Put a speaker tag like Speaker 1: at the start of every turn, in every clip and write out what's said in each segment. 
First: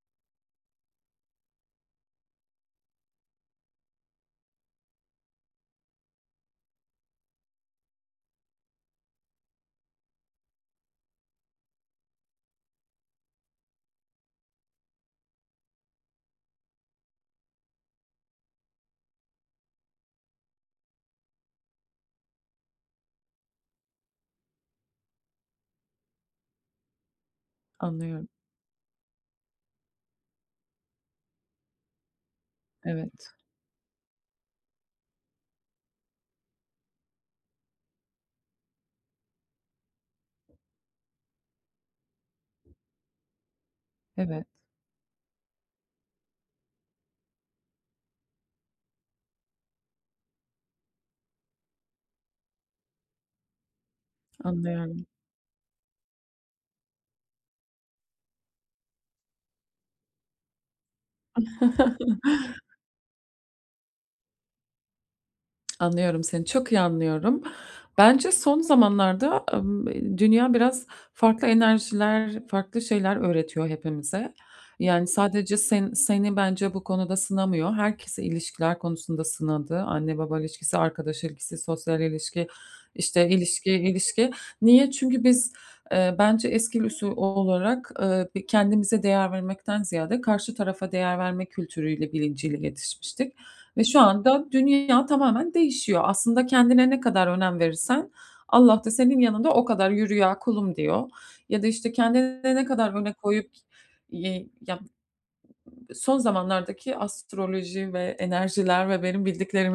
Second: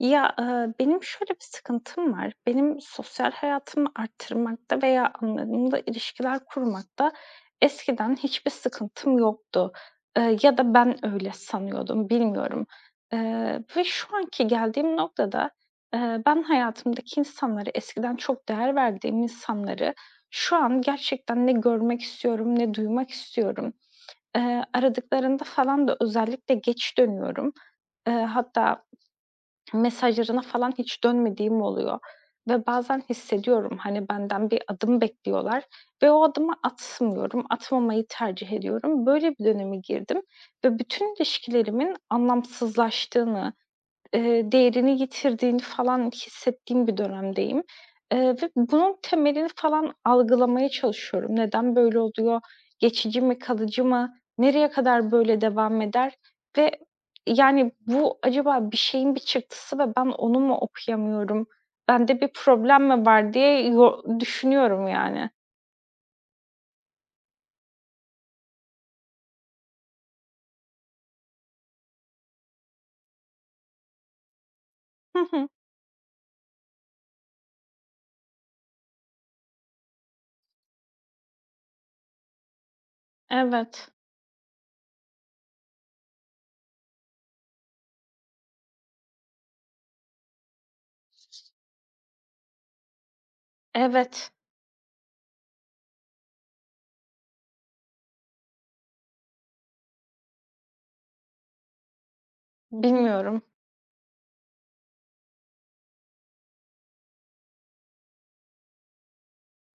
Speaker 1: Ya, benim şöyle bir sıkıntım var. Benim sosyal hayatımı arttırmakta veya anlamında ilişkiler kurmakta eskiden hiçbir sıkıntım yoktu, ya da ben öyle sanıyordum, bilmiyorum. Ve şu anki geldiğim noktada, ben hayatımdaki insanları, eskiden çok değer verdiğim insanları şu an gerçekten ne görmek istiyorum ne duymak istiyorum. Aradıklarında falan da özellikle geç dönüyorum. Eee,
Speaker 2: Anlıyorum.
Speaker 1: hatta mesajlarına falan hiç dönmediğim oluyor ve bazen
Speaker 2: Evet,
Speaker 1: hissediyorum, hani, benden bir adım bekliyorlar ve o adımı atmıyorum, atmamayı tercih ediyorum. Böyle bir döneme girdim ve bütün ilişkilerimin anlamsızlaştığını,
Speaker 2: evet.
Speaker 1: Değerini yitirdiğini falan hissettiğim bir dönemdeyim. Ve bunun temelini falan algılamaya çalışıyorum. Neden böyle oluyor? Geçici mi, kalıcı mı? Nereye
Speaker 2: Anlıyorum.
Speaker 1: kadar böyle devam eder? Ve yani bu acaba bir şeyin bir çıktısı ve ben onu mu okuyamıyorum? Bende bir problem mi var diye düşünüyorum yani.
Speaker 2: Anlıyorum seni, çok iyi anlıyorum. Bence son zamanlarda, dünya biraz farklı enerjiler, farklı şeyler öğretiyor hepimize. Yani,
Speaker 1: Hı hı.
Speaker 2: sadece sen seni bence bu konuda sınamıyor. Herkesi ilişkiler konusunda sınadı. Anne baba ilişkisi, arkadaş ilişkisi, sosyal ilişki, işte, ilişki,
Speaker 1: Evet.
Speaker 2: ilişki. Niye? Çünkü biz, bence eski usul olarak, bir kendimize değer vermekten ziyade karşı tarafa değer verme kültürüyle, bilinciyle yetişmiştik. Ve şu
Speaker 1: Evet.
Speaker 2: anda dünya tamamen değişiyor. Aslında kendine ne kadar önem verirsen Allah da senin yanında o kadar "Yürü ya, kulum." diyor. Ya da, işte, kendine ne kadar öne
Speaker 1: Bilmiyorum.
Speaker 2: koyup, ya son zamanlardaki astroloji ve enerjiler ve benim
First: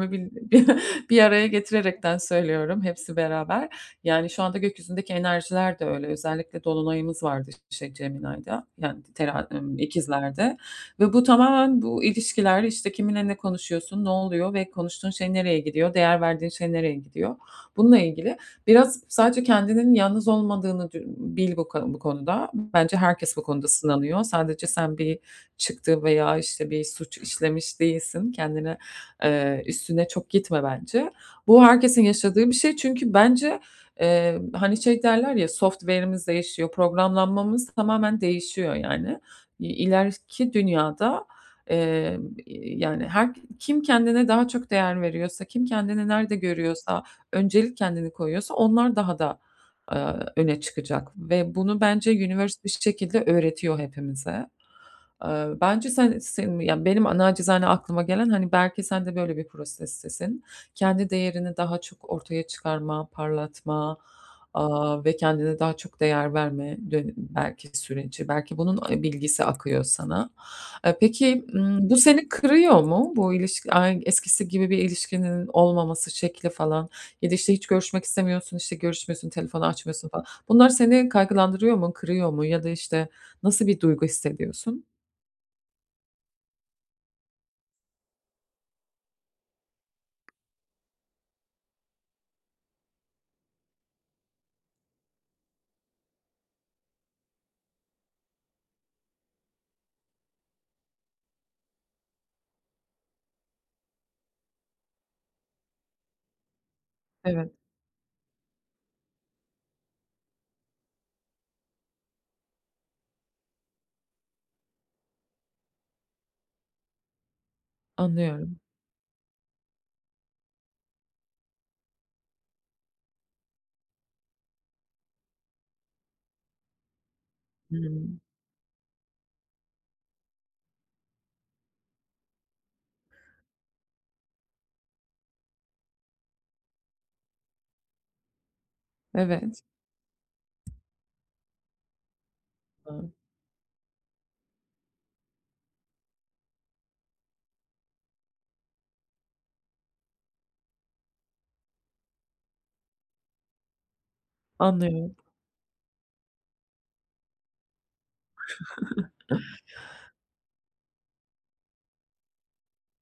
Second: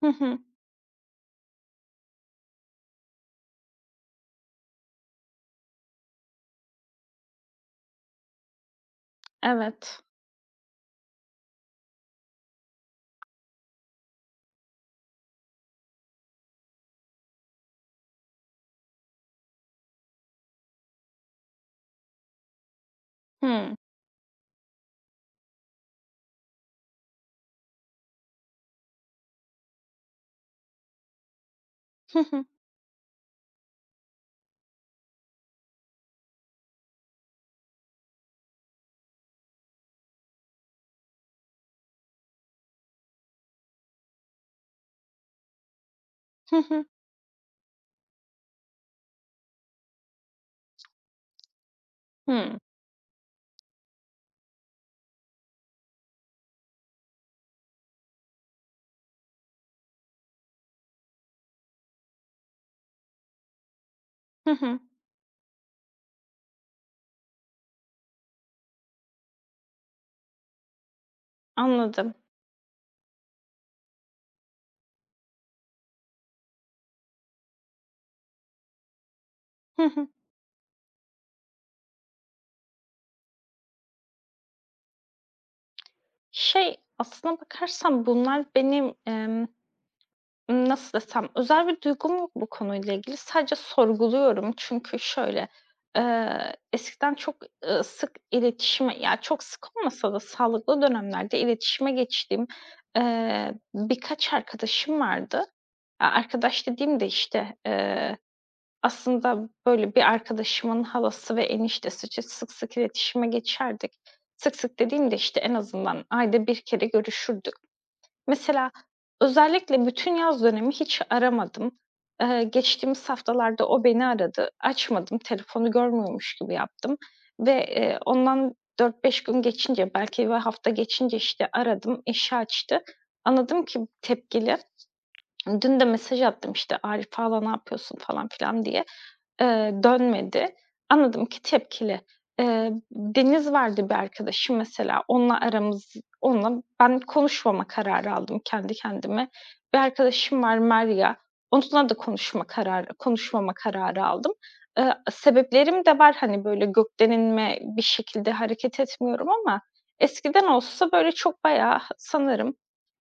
Speaker 1: Hı hı.
Speaker 2: bir araya getirerekten söylüyorum hepsi beraber. Yani, şu anda gökyüzündeki enerjiler de öyle. Özellikle dolunayımız vardı şey Geminay'da, yani,
Speaker 1: Evet.
Speaker 2: ikizlerde ve bu tamamen bu ilişkiler, işte, kiminle ne konuşuyorsun, ne oluyor ve konuştuğun şey nereye gidiyor, değer verdiğin şey nereye gidiyor? Bununla ilgili. Biraz sadece kendinin yalnız olmadığını dü bil bu ko bu konuda. Bence herkes bu konuda
Speaker 1: Hımm.
Speaker 2: sınanıyor. Sadece sen bir çıktı veya, işte, bir suç işlemiş değilsin. Kendine, üstüne çok gitme bence. Bu herkesin
Speaker 1: Hı hı.
Speaker 2: yaşadığı bir şey çünkü bence, hani, şey derler ya, software'imiz değişiyor, programlanmamız tamamen değişiyor yani. İ ileriki dünyada, eee, yani, her kim kendine daha çok değer veriyorsa, kim kendini nerede
Speaker 1: Hı hı.
Speaker 2: görüyorsa, öncelik kendini koyuyorsa onlar daha da, eee, öne çıkacak ve bunu bence
Speaker 1: Hımm.
Speaker 2: üniversite bir şekilde öğretiyor hepimize. Bence sen ya, benim aklıma gelen, hani, belki sen de böyle bir prosestesin. Kendi değerini daha çok ortaya çıkarma, parlatma,
Speaker 1: Hı hı.
Speaker 2: ve kendine daha çok değer verme belki süreci. Belki bunun, bilgisi akıyor sana. Peki, bu
Speaker 1: Anladım.
Speaker 2: seni kırıyor mu? Bu ilişki eskisi gibi bir ilişkinin olmaması şekli falan ya da, işte, hiç görüşmek istemiyorsun, işte, görüşmüyorsun, telefonu
Speaker 1: Hı
Speaker 2: açmıyorsun
Speaker 1: hı.
Speaker 2: falan. Bunlar seni kaygılandırıyor mu, kırıyor mu ya da, işte, nasıl bir duygu hissediyorsun?
Speaker 1: Şey, aslına bakarsan bunlar benim, nasıl desem, özel bir duygum yok bu konuyla ilgili. Sadece sorguluyorum çünkü şöyle, eskiden çok, sık iletişime, ya, çok sık olmasa da sağlıklı dönemlerde iletişime geçtiğim, birkaç arkadaşım vardı. Ya, arkadaş dediğim de,
Speaker 2: Evet,
Speaker 1: işte, aslında, böyle, bir arkadaşımın halası ve eniştesi için sık sık iletişime geçerdik. Sık sık dediğimde işte, en azından ayda bir kere görüşürdük.
Speaker 2: anlıyorum.
Speaker 1: Mesela özellikle bütün yaz dönemi hiç aramadım. Geçtiğimiz haftalarda o beni aradı. Açmadım, telefonu görmüyormuş gibi yaptım ve,
Speaker 2: Hımm.
Speaker 1: ondan 4-5 gün geçince belki bir hafta geçince, işte, aradım, eşi açtı. Anladım ki tepkili. Dün de mesaj attım, işte, "Arif hala ne yapıyorsun?" falan filan diye.
Speaker 2: Evet.
Speaker 1: Dönmedi. Anladım ki tepkili. Eee,
Speaker 2: Hıı.
Speaker 1: Deniz vardı bir arkadaşım mesela, onunla ben konuşmama kararı aldım kendi kendime. Bir arkadaşım var Merya, onunla da konuşmama kararı aldım. Eee,
Speaker 2: Anlıyorum.
Speaker 1: sebeplerim de var, hani, böyle gökten bir şekilde hareket etmiyorum ama eskiden olsa böyle çok bayağı sanırım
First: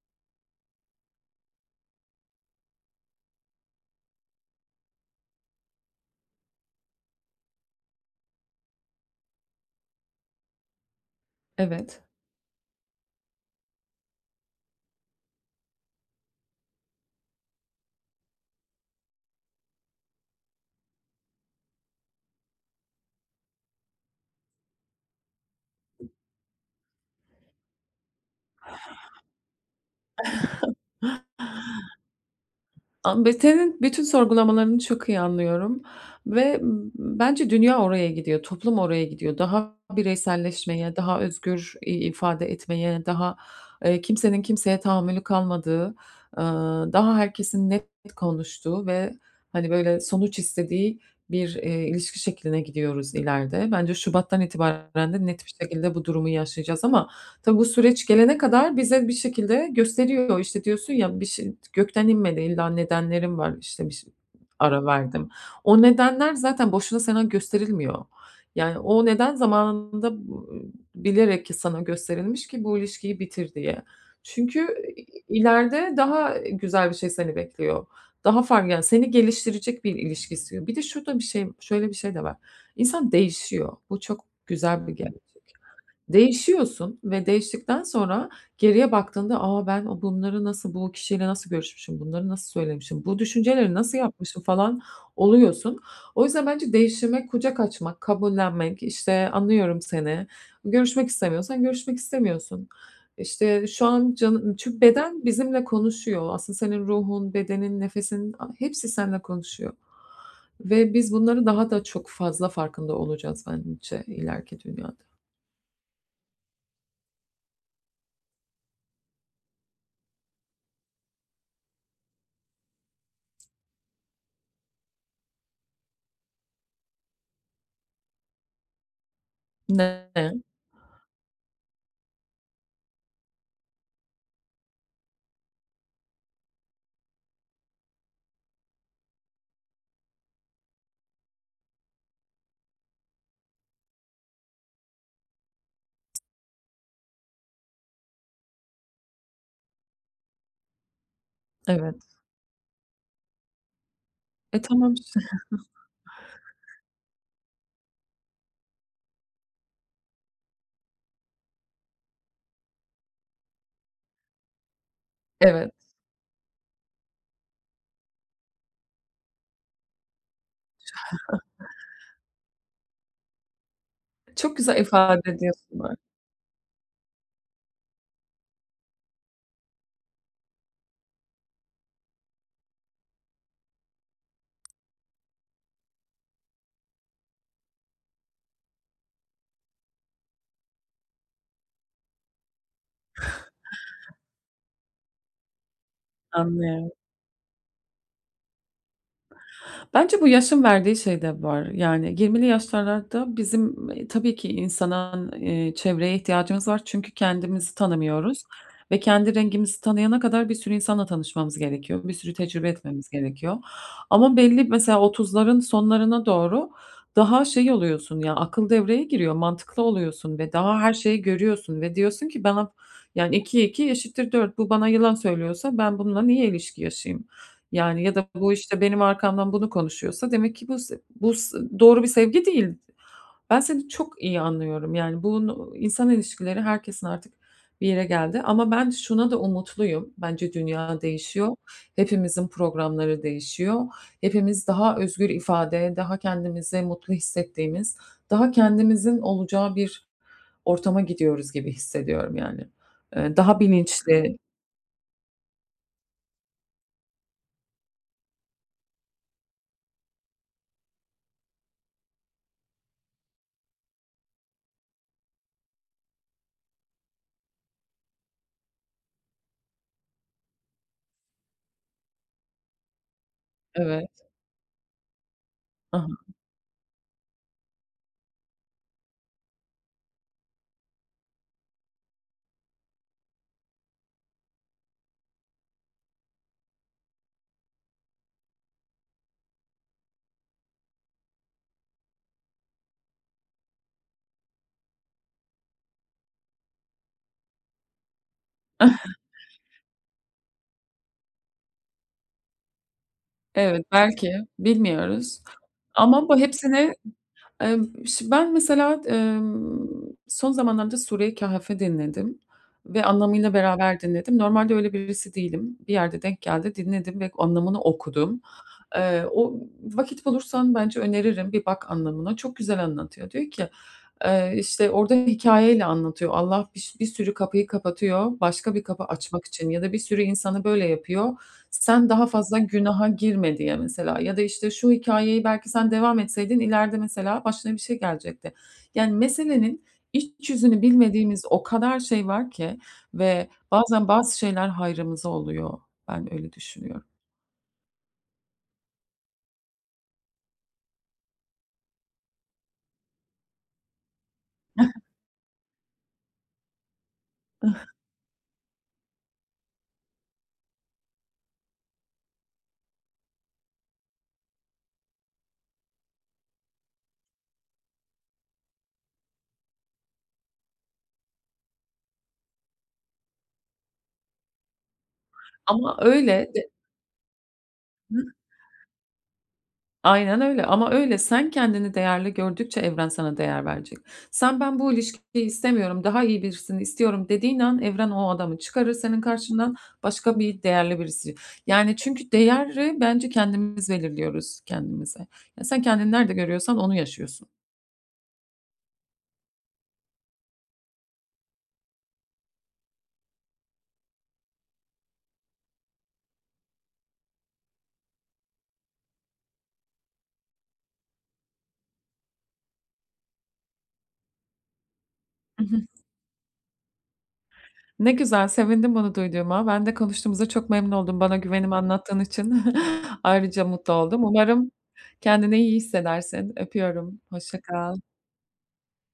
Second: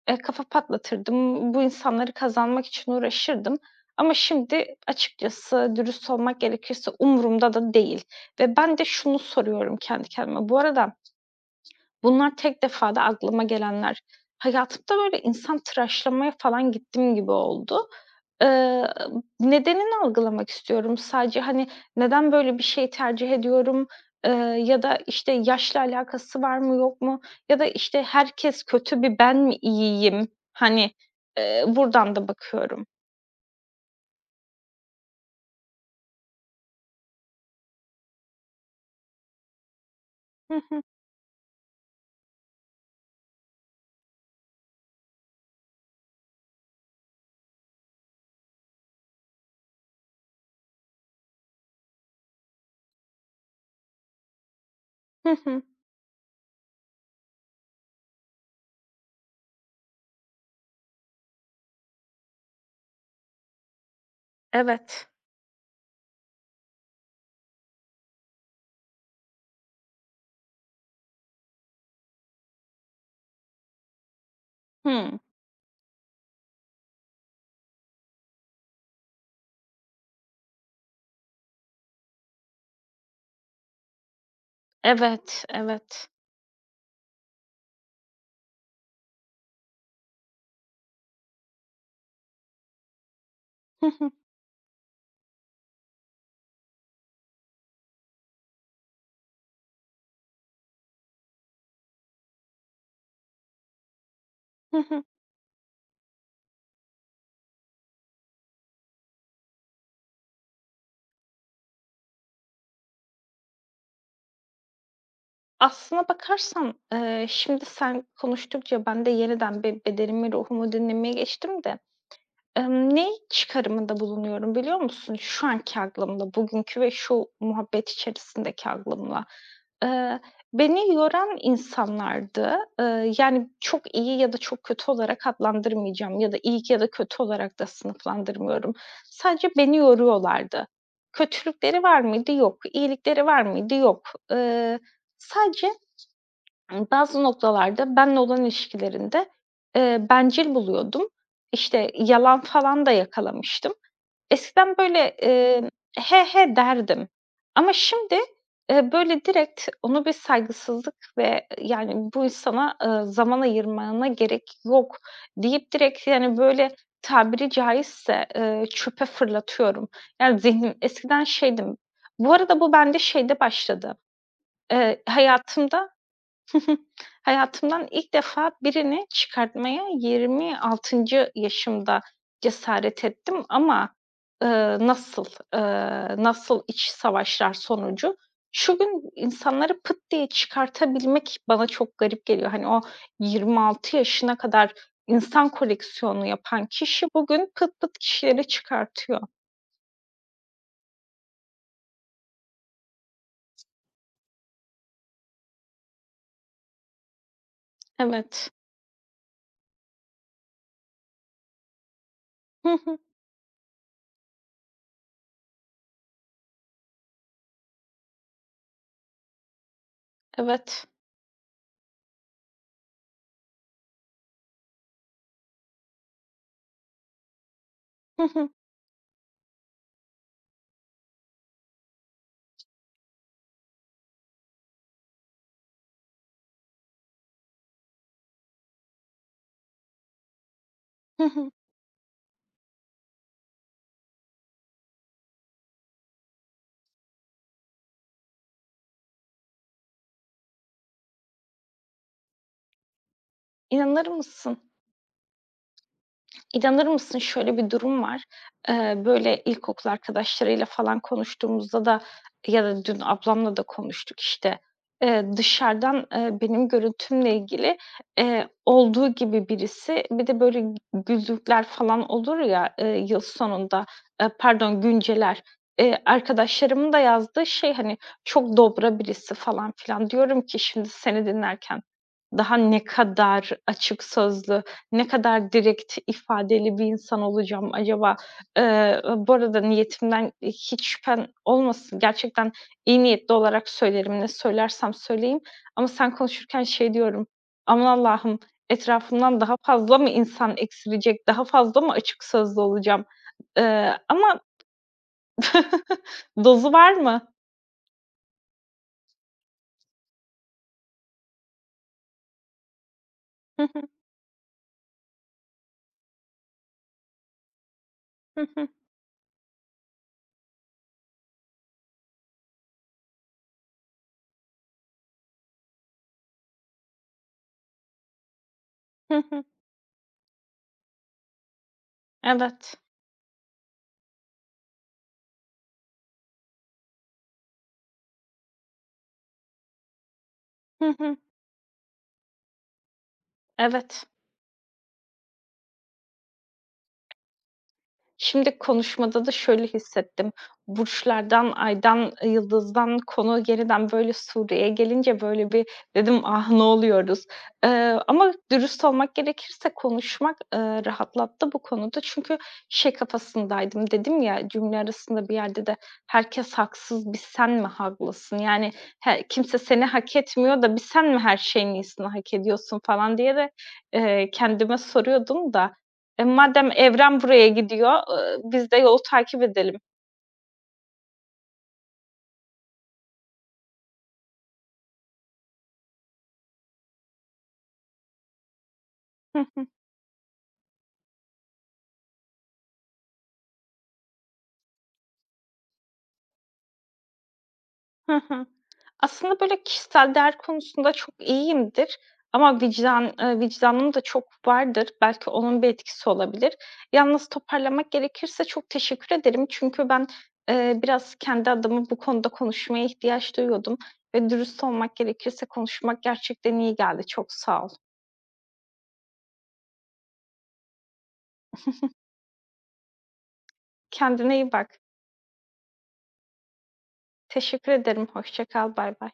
Speaker 1: Kafa patlatırdım. Bu insanları kazanmak için uğraşırdım ama şimdi açıkçası dürüst olmak gerekirse umurumda da değil ve ben de şunu soruyorum kendi kendime. Bu arada
Speaker 2: Evet.
Speaker 1: bunlar tek defada aklıma gelenler. Hayatımda böyle insan tıraşlamaya falan gittim gibi oldu. Eee, nedenini algılamak istiyorum. Sadece, hani, neden böyle bir şey tercih ediyorum, eee, ya da, işte, yaşla alakası var mı yok mu ya da, işte, herkes kötü bir ben mi iyiyim? Hani, buradan da bakıyorum.
Speaker 2: Be senin bütün sorgulamalarını çok iyi anlıyorum ve bence dünya oraya gidiyor, toplum oraya gidiyor. Daha
Speaker 1: Hı hı.
Speaker 2: bireyselleşmeye, daha özgür ifade etmeye, daha, kimsenin kimseye tahammülü kalmadığı, daha herkesin net konuştuğu ve, hani, böyle, sonuç istediği bir, ilişki şekline gidiyoruz ileride. Bence şubattan itibaren de
Speaker 1: Hı
Speaker 2: net bir
Speaker 1: hı.
Speaker 2: şekilde bu durumu yaşayacağız ama tabii bu süreç gelene kadar bize bir şekilde gösteriyor. İşte, diyorsun ya, bir şey gökten inmedi, illa nedenlerim var, işte, bir şey ara
Speaker 1: Evet.
Speaker 2: verdim. O nedenler zaten boşuna sana gösterilmiyor. Yani o neden zamanında, bilerek sana gösterilmiş ki bu ilişkiyi bitir diye. Çünkü
Speaker 1: Hımm.
Speaker 2: ileride daha güzel bir şey seni bekliyor. Daha farklı, yani seni geliştirecek bir ilişki istiyor. Bir de şurada bir şey şöyle bir şey de var. İnsan değişiyor. Bu çok güzel bir gerçek.
Speaker 1: Evet, evet.
Speaker 2: Değişiyorsun ve değiştikten sonra geriye baktığında, "Aa ben o bunları nasıl, bu kişiyle nasıl görüşmüşüm, bunları nasıl söylemişim, bu düşünceleri
Speaker 1: Hı
Speaker 2: nasıl
Speaker 1: hı.
Speaker 2: yapmışım?" falan oluyorsun. O yüzden bence değişime kucak açmak, kabullenmek, işte, "Anlıyorum seni, görüşmek istemiyorsan görüşmek istemiyorsun." İşte, şu an canım
Speaker 1: Hı
Speaker 2: çünkü
Speaker 1: hı.
Speaker 2: beden bizimle konuşuyor. Aslında senin ruhun, bedenin, nefesin hepsi seninle konuşuyor ve biz bunları daha da çok fazla farkında olacağız bence ileriki dünyada.
Speaker 1: Aslına bakarsan, şimdi sen konuştukça ben de yeniden bedenimi, ruhumu dinlemeye geçtim de, ne çıkarımında bulunuyorum biliyor musun? Şu anki aklımla, bugünkü ve şu muhabbet içerisindeki aklımla. Eee,
Speaker 2: Ne?
Speaker 1: beni yoran insanlardı. Yani çok iyi ya da çok kötü olarak adlandırmayacağım ya da iyi ya da kötü olarak da sınıflandırmıyorum. Sadece beni yoruyorlardı. Kötülükleri var mıydı? Yok. İyilikleri var mıydı? Yok. Eee, sadece bazı noktalarda benle olan ilişkilerinde, bencil buluyordum. İşte,
Speaker 2: Evet.
Speaker 1: yalan falan da yakalamıştım.
Speaker 2: E,
Speaker 1: Eskiden
Speaker 2: tamam
Speaker 1: böyle,
Speaker 2: işte.
Speaker 1: "He he." derdim ama şimdi, böyle direkt onu bir saygısızlık ve, yani, bu insana, zaman ayırmana gerek yok
Speaker 2: Evet.
Speaker 1: deyip direkt, yani, böyle tabiri caizse, çöpe fırlatıyorum. Yani, zihnim eskiden şeydim. Bu arada bu bende şeyde başladı,
Speaker 2: Çok güzel ifade ediyorsun
Speaker 1: hayatımda.
Speaker 2: bak.
Speaker 1: Hı hı. Hayatımdan ilk defa birini çıkartmaya 26. yaşımda cesaret ettim ama, ııı, nasıl, nasıl iç savaşlar sonucu. Şu gün insanları pıt diye çıkartabilmek bana çok garip geliyor. Hani, o 26 yaşına kadar insan koleksiyonu yapan
Speaker 2: Anlıyorum.
Speaker 1: kişi bugün pıt pıt kişileri çıkartıyor.
Speaker 2: Bence bu yaşın verdiği şey de var. Yani 20'li yaşlarda bizim, tabii ki insanın, çevreye ihtiyacımız var. Çünkü kendimizi tanımıyoruz
Speaker 1: Evet.
Speaker 2: ve kendi rengimizi tanıyana kadar bir sürü insanla tanışmamız gerekiyor. Bir sürü tecrübe
Speaker 1: Hı hı.
Speaker 2: etmemiz gerekiyor. Ama belli mesela 30'ların sonlarına doğru daha şey oluyorsun ya, akıl devreye giriyor, mantıklı oluyorsun ve daha
Speaker 1: Evet.
Speaker 2: her şeyi görüyorsun ve diyorsun ki ben yani 2 2 eşittir 4, bu bana yalan söylüyorsa ben bununla niye ilişki yaşayayım? Yani ya
Speaker 1: Hı
Speaker 2: da
Speaker 1: hı.
Speaker 2: bu, işte, benim arkamdan bunu konuşuyorsa demek ki bu se bu s doğru bir sevgi değil. Ben seni çok iyi anlıyorum. Yani, bunu insan ilişkileri herkesin artık bir yere geldi ama ben şuna da umutluyum. Bence dünya
Speaker 1: Hı hı.
Speaker 2: değişiyor. Hepimizin programları değişiyor. Hepimiz daha özgür ifade, daha kendimizi mutlu hissettiğimiz, daha kendimizin olacağı bir ortama gidiyoruz gibi hissediyorum, yani. Daha
Speaker 1: İnanır
Speaker 2: bilinçli.
Speaker 1: mısın? İnanır mısın şöyle bir durum var. Böyle ilkokul arkadaşlarıyla falan konuştuğumuzda da ya da dün ablamla da konuştuk işte. Dışarıdan, benim görüntümle ilgili, olduğu gibi birisi bir de böyle güldükler falan olur ya, yıl sonunda,
Speaker 2: Evet.
Speaker 1: pardon günceler.
Speaker 2: Hı,
Speaker 1: Arkadaşlarımın da yazdığı şey, hani, çok dobra birisi falan filan. Diyorum ki şimdi seni dinlerken daha ne kadar açık sözlü, ne kadar direkt ifadeli bir insan olacağım acaba? Bu arada niyetimden hiç şüphen olmasın. Gerçekten iyi niyetli olarak söylerim, ne söylersem söyleyeyim ama sen konuşurken şey diyorum, "Aman Allah'ım, etrafımdan daha fazla mı insan eksilecek, daha fazla mı açık sözlü olacağım?"
Speaker 2: evet,
Speaker 1: Eee,
Speaker 2: belki,
Speaker 1: ama
Speaker 2: bilmiyoruz ama bu
Speaker 1: dozu
Speaker 2: hepsini,
Speaker 1: var mı?
Speaker 2: ben mesela, son zamanlarda Sure Kehf'i dinledim ve anlamıyla
Speaker 1: Hı hı,
Speaker 2: beraber dinledim. Normalde öyle birisi değilim. Bir yerde denk geldi, dinledim ve anlamını okudum.
Speaker 1: hı hı,
Speaker 2: O vakit bulursan bence öneririm, bir bak anlamına. Çok güzel anlatıyor. Diyor ki, işte, orada hikâyeyle anlatıyor. Allah bir sürü kapıyı kapatıyor, başka bir kapı
Speaker 1: hı hı.
Speaker 2: açmak için ya da bir sürü insanı böyle yapıyor. Sen daha fazla
Speaker 1: Evet.
Speaker 2: günaha girme diye mesela ya da, işte, şu hikayeyi belki sen devam etseydin ileride mesela başına bir şey gelecekti. Yani meselenin iç yüzünü
Speaker 1: Hı hı,
Speaker 2: bilmediğimiz o kadar şey var ki ve
Speaker 1: evet.
Speaker 2: bazen bazı şeyler hayrımıza oluyor. Ben öyle düşünüyorum.
Speaker 1: Şimdi konuşmada da şöyle hissettim. Burçlardan, aydan, yıldızdan konu yeniden böyle Suriye'ye gelince böyle bir dedim, "Ah, ne oluyoruz?" Ama dürüst olmak gerekirse konuşmak, rahatlattı bu konuda. Çünkü şey kafasındaydım, dedim ya cümle arasında bir yerde de "Herkes haksız, sen mi haklısın?" Yani he kimse seni hak etmiyor da sen mi her şeyin iyisini hak ediyorsun falan diye de, kendime soruyordum da
Speaker 2: Ama öyle de.
Speaker 1: madem evren buraya gidiyor, biz de yolu takip edelim.
Speaker 2: Aynen öyle, ama öyle sen kendini değerli gördükçe evren sana değer verecek. Sen "Ben bu ilişkiyi istemiyorum, daha iyi birisini istiyorum." dediğin an evren o adamı çıkarır senin
Speaker 1: Hı hı.
Speaker 2: karşından, başka bir değerli birisi. Yani çünkü değeri bence kendimiz belirliyoruz kendimize. Ya sen kendini nerede görüyorsan onu yaşıyorsun.
Speaker 1: Hı hı. Aslında böyle kişisel değer konusunda çok iyiyimdir ama vicdanım da çok vardır. Belki onun bir etkisi olabilir. Yalnız toparlamak gerekirse çok teşekkür ederim. Çünkü ben, biraz kendi adıma bu konuda konuşmaya ihtiyaç duyuyordum ve dürüst olmak gerekirse
Speaker 2: Hı hı.
Speaker 1: konuşmak gerçekten iyi geldi. Çok sağ ol.
Speaker 2: Ne güzel, sevindim bunu duyduğuma. Ben de konuştuğumuza çok memnun oldum. Bana güvenimi anlattığın için ayrıca mutlu oldum.
Speaker 1: Kendine iyi
Speaker 2: Umarım
Speaker 1: bak.
Speaker 2: kendini iyi hissedersin. Öpüyorum. Hoşça
Speaker 1: Teşekkür
Speaker 2: kal.
Speaker 1: ederim. Hoşça kal. Baybay.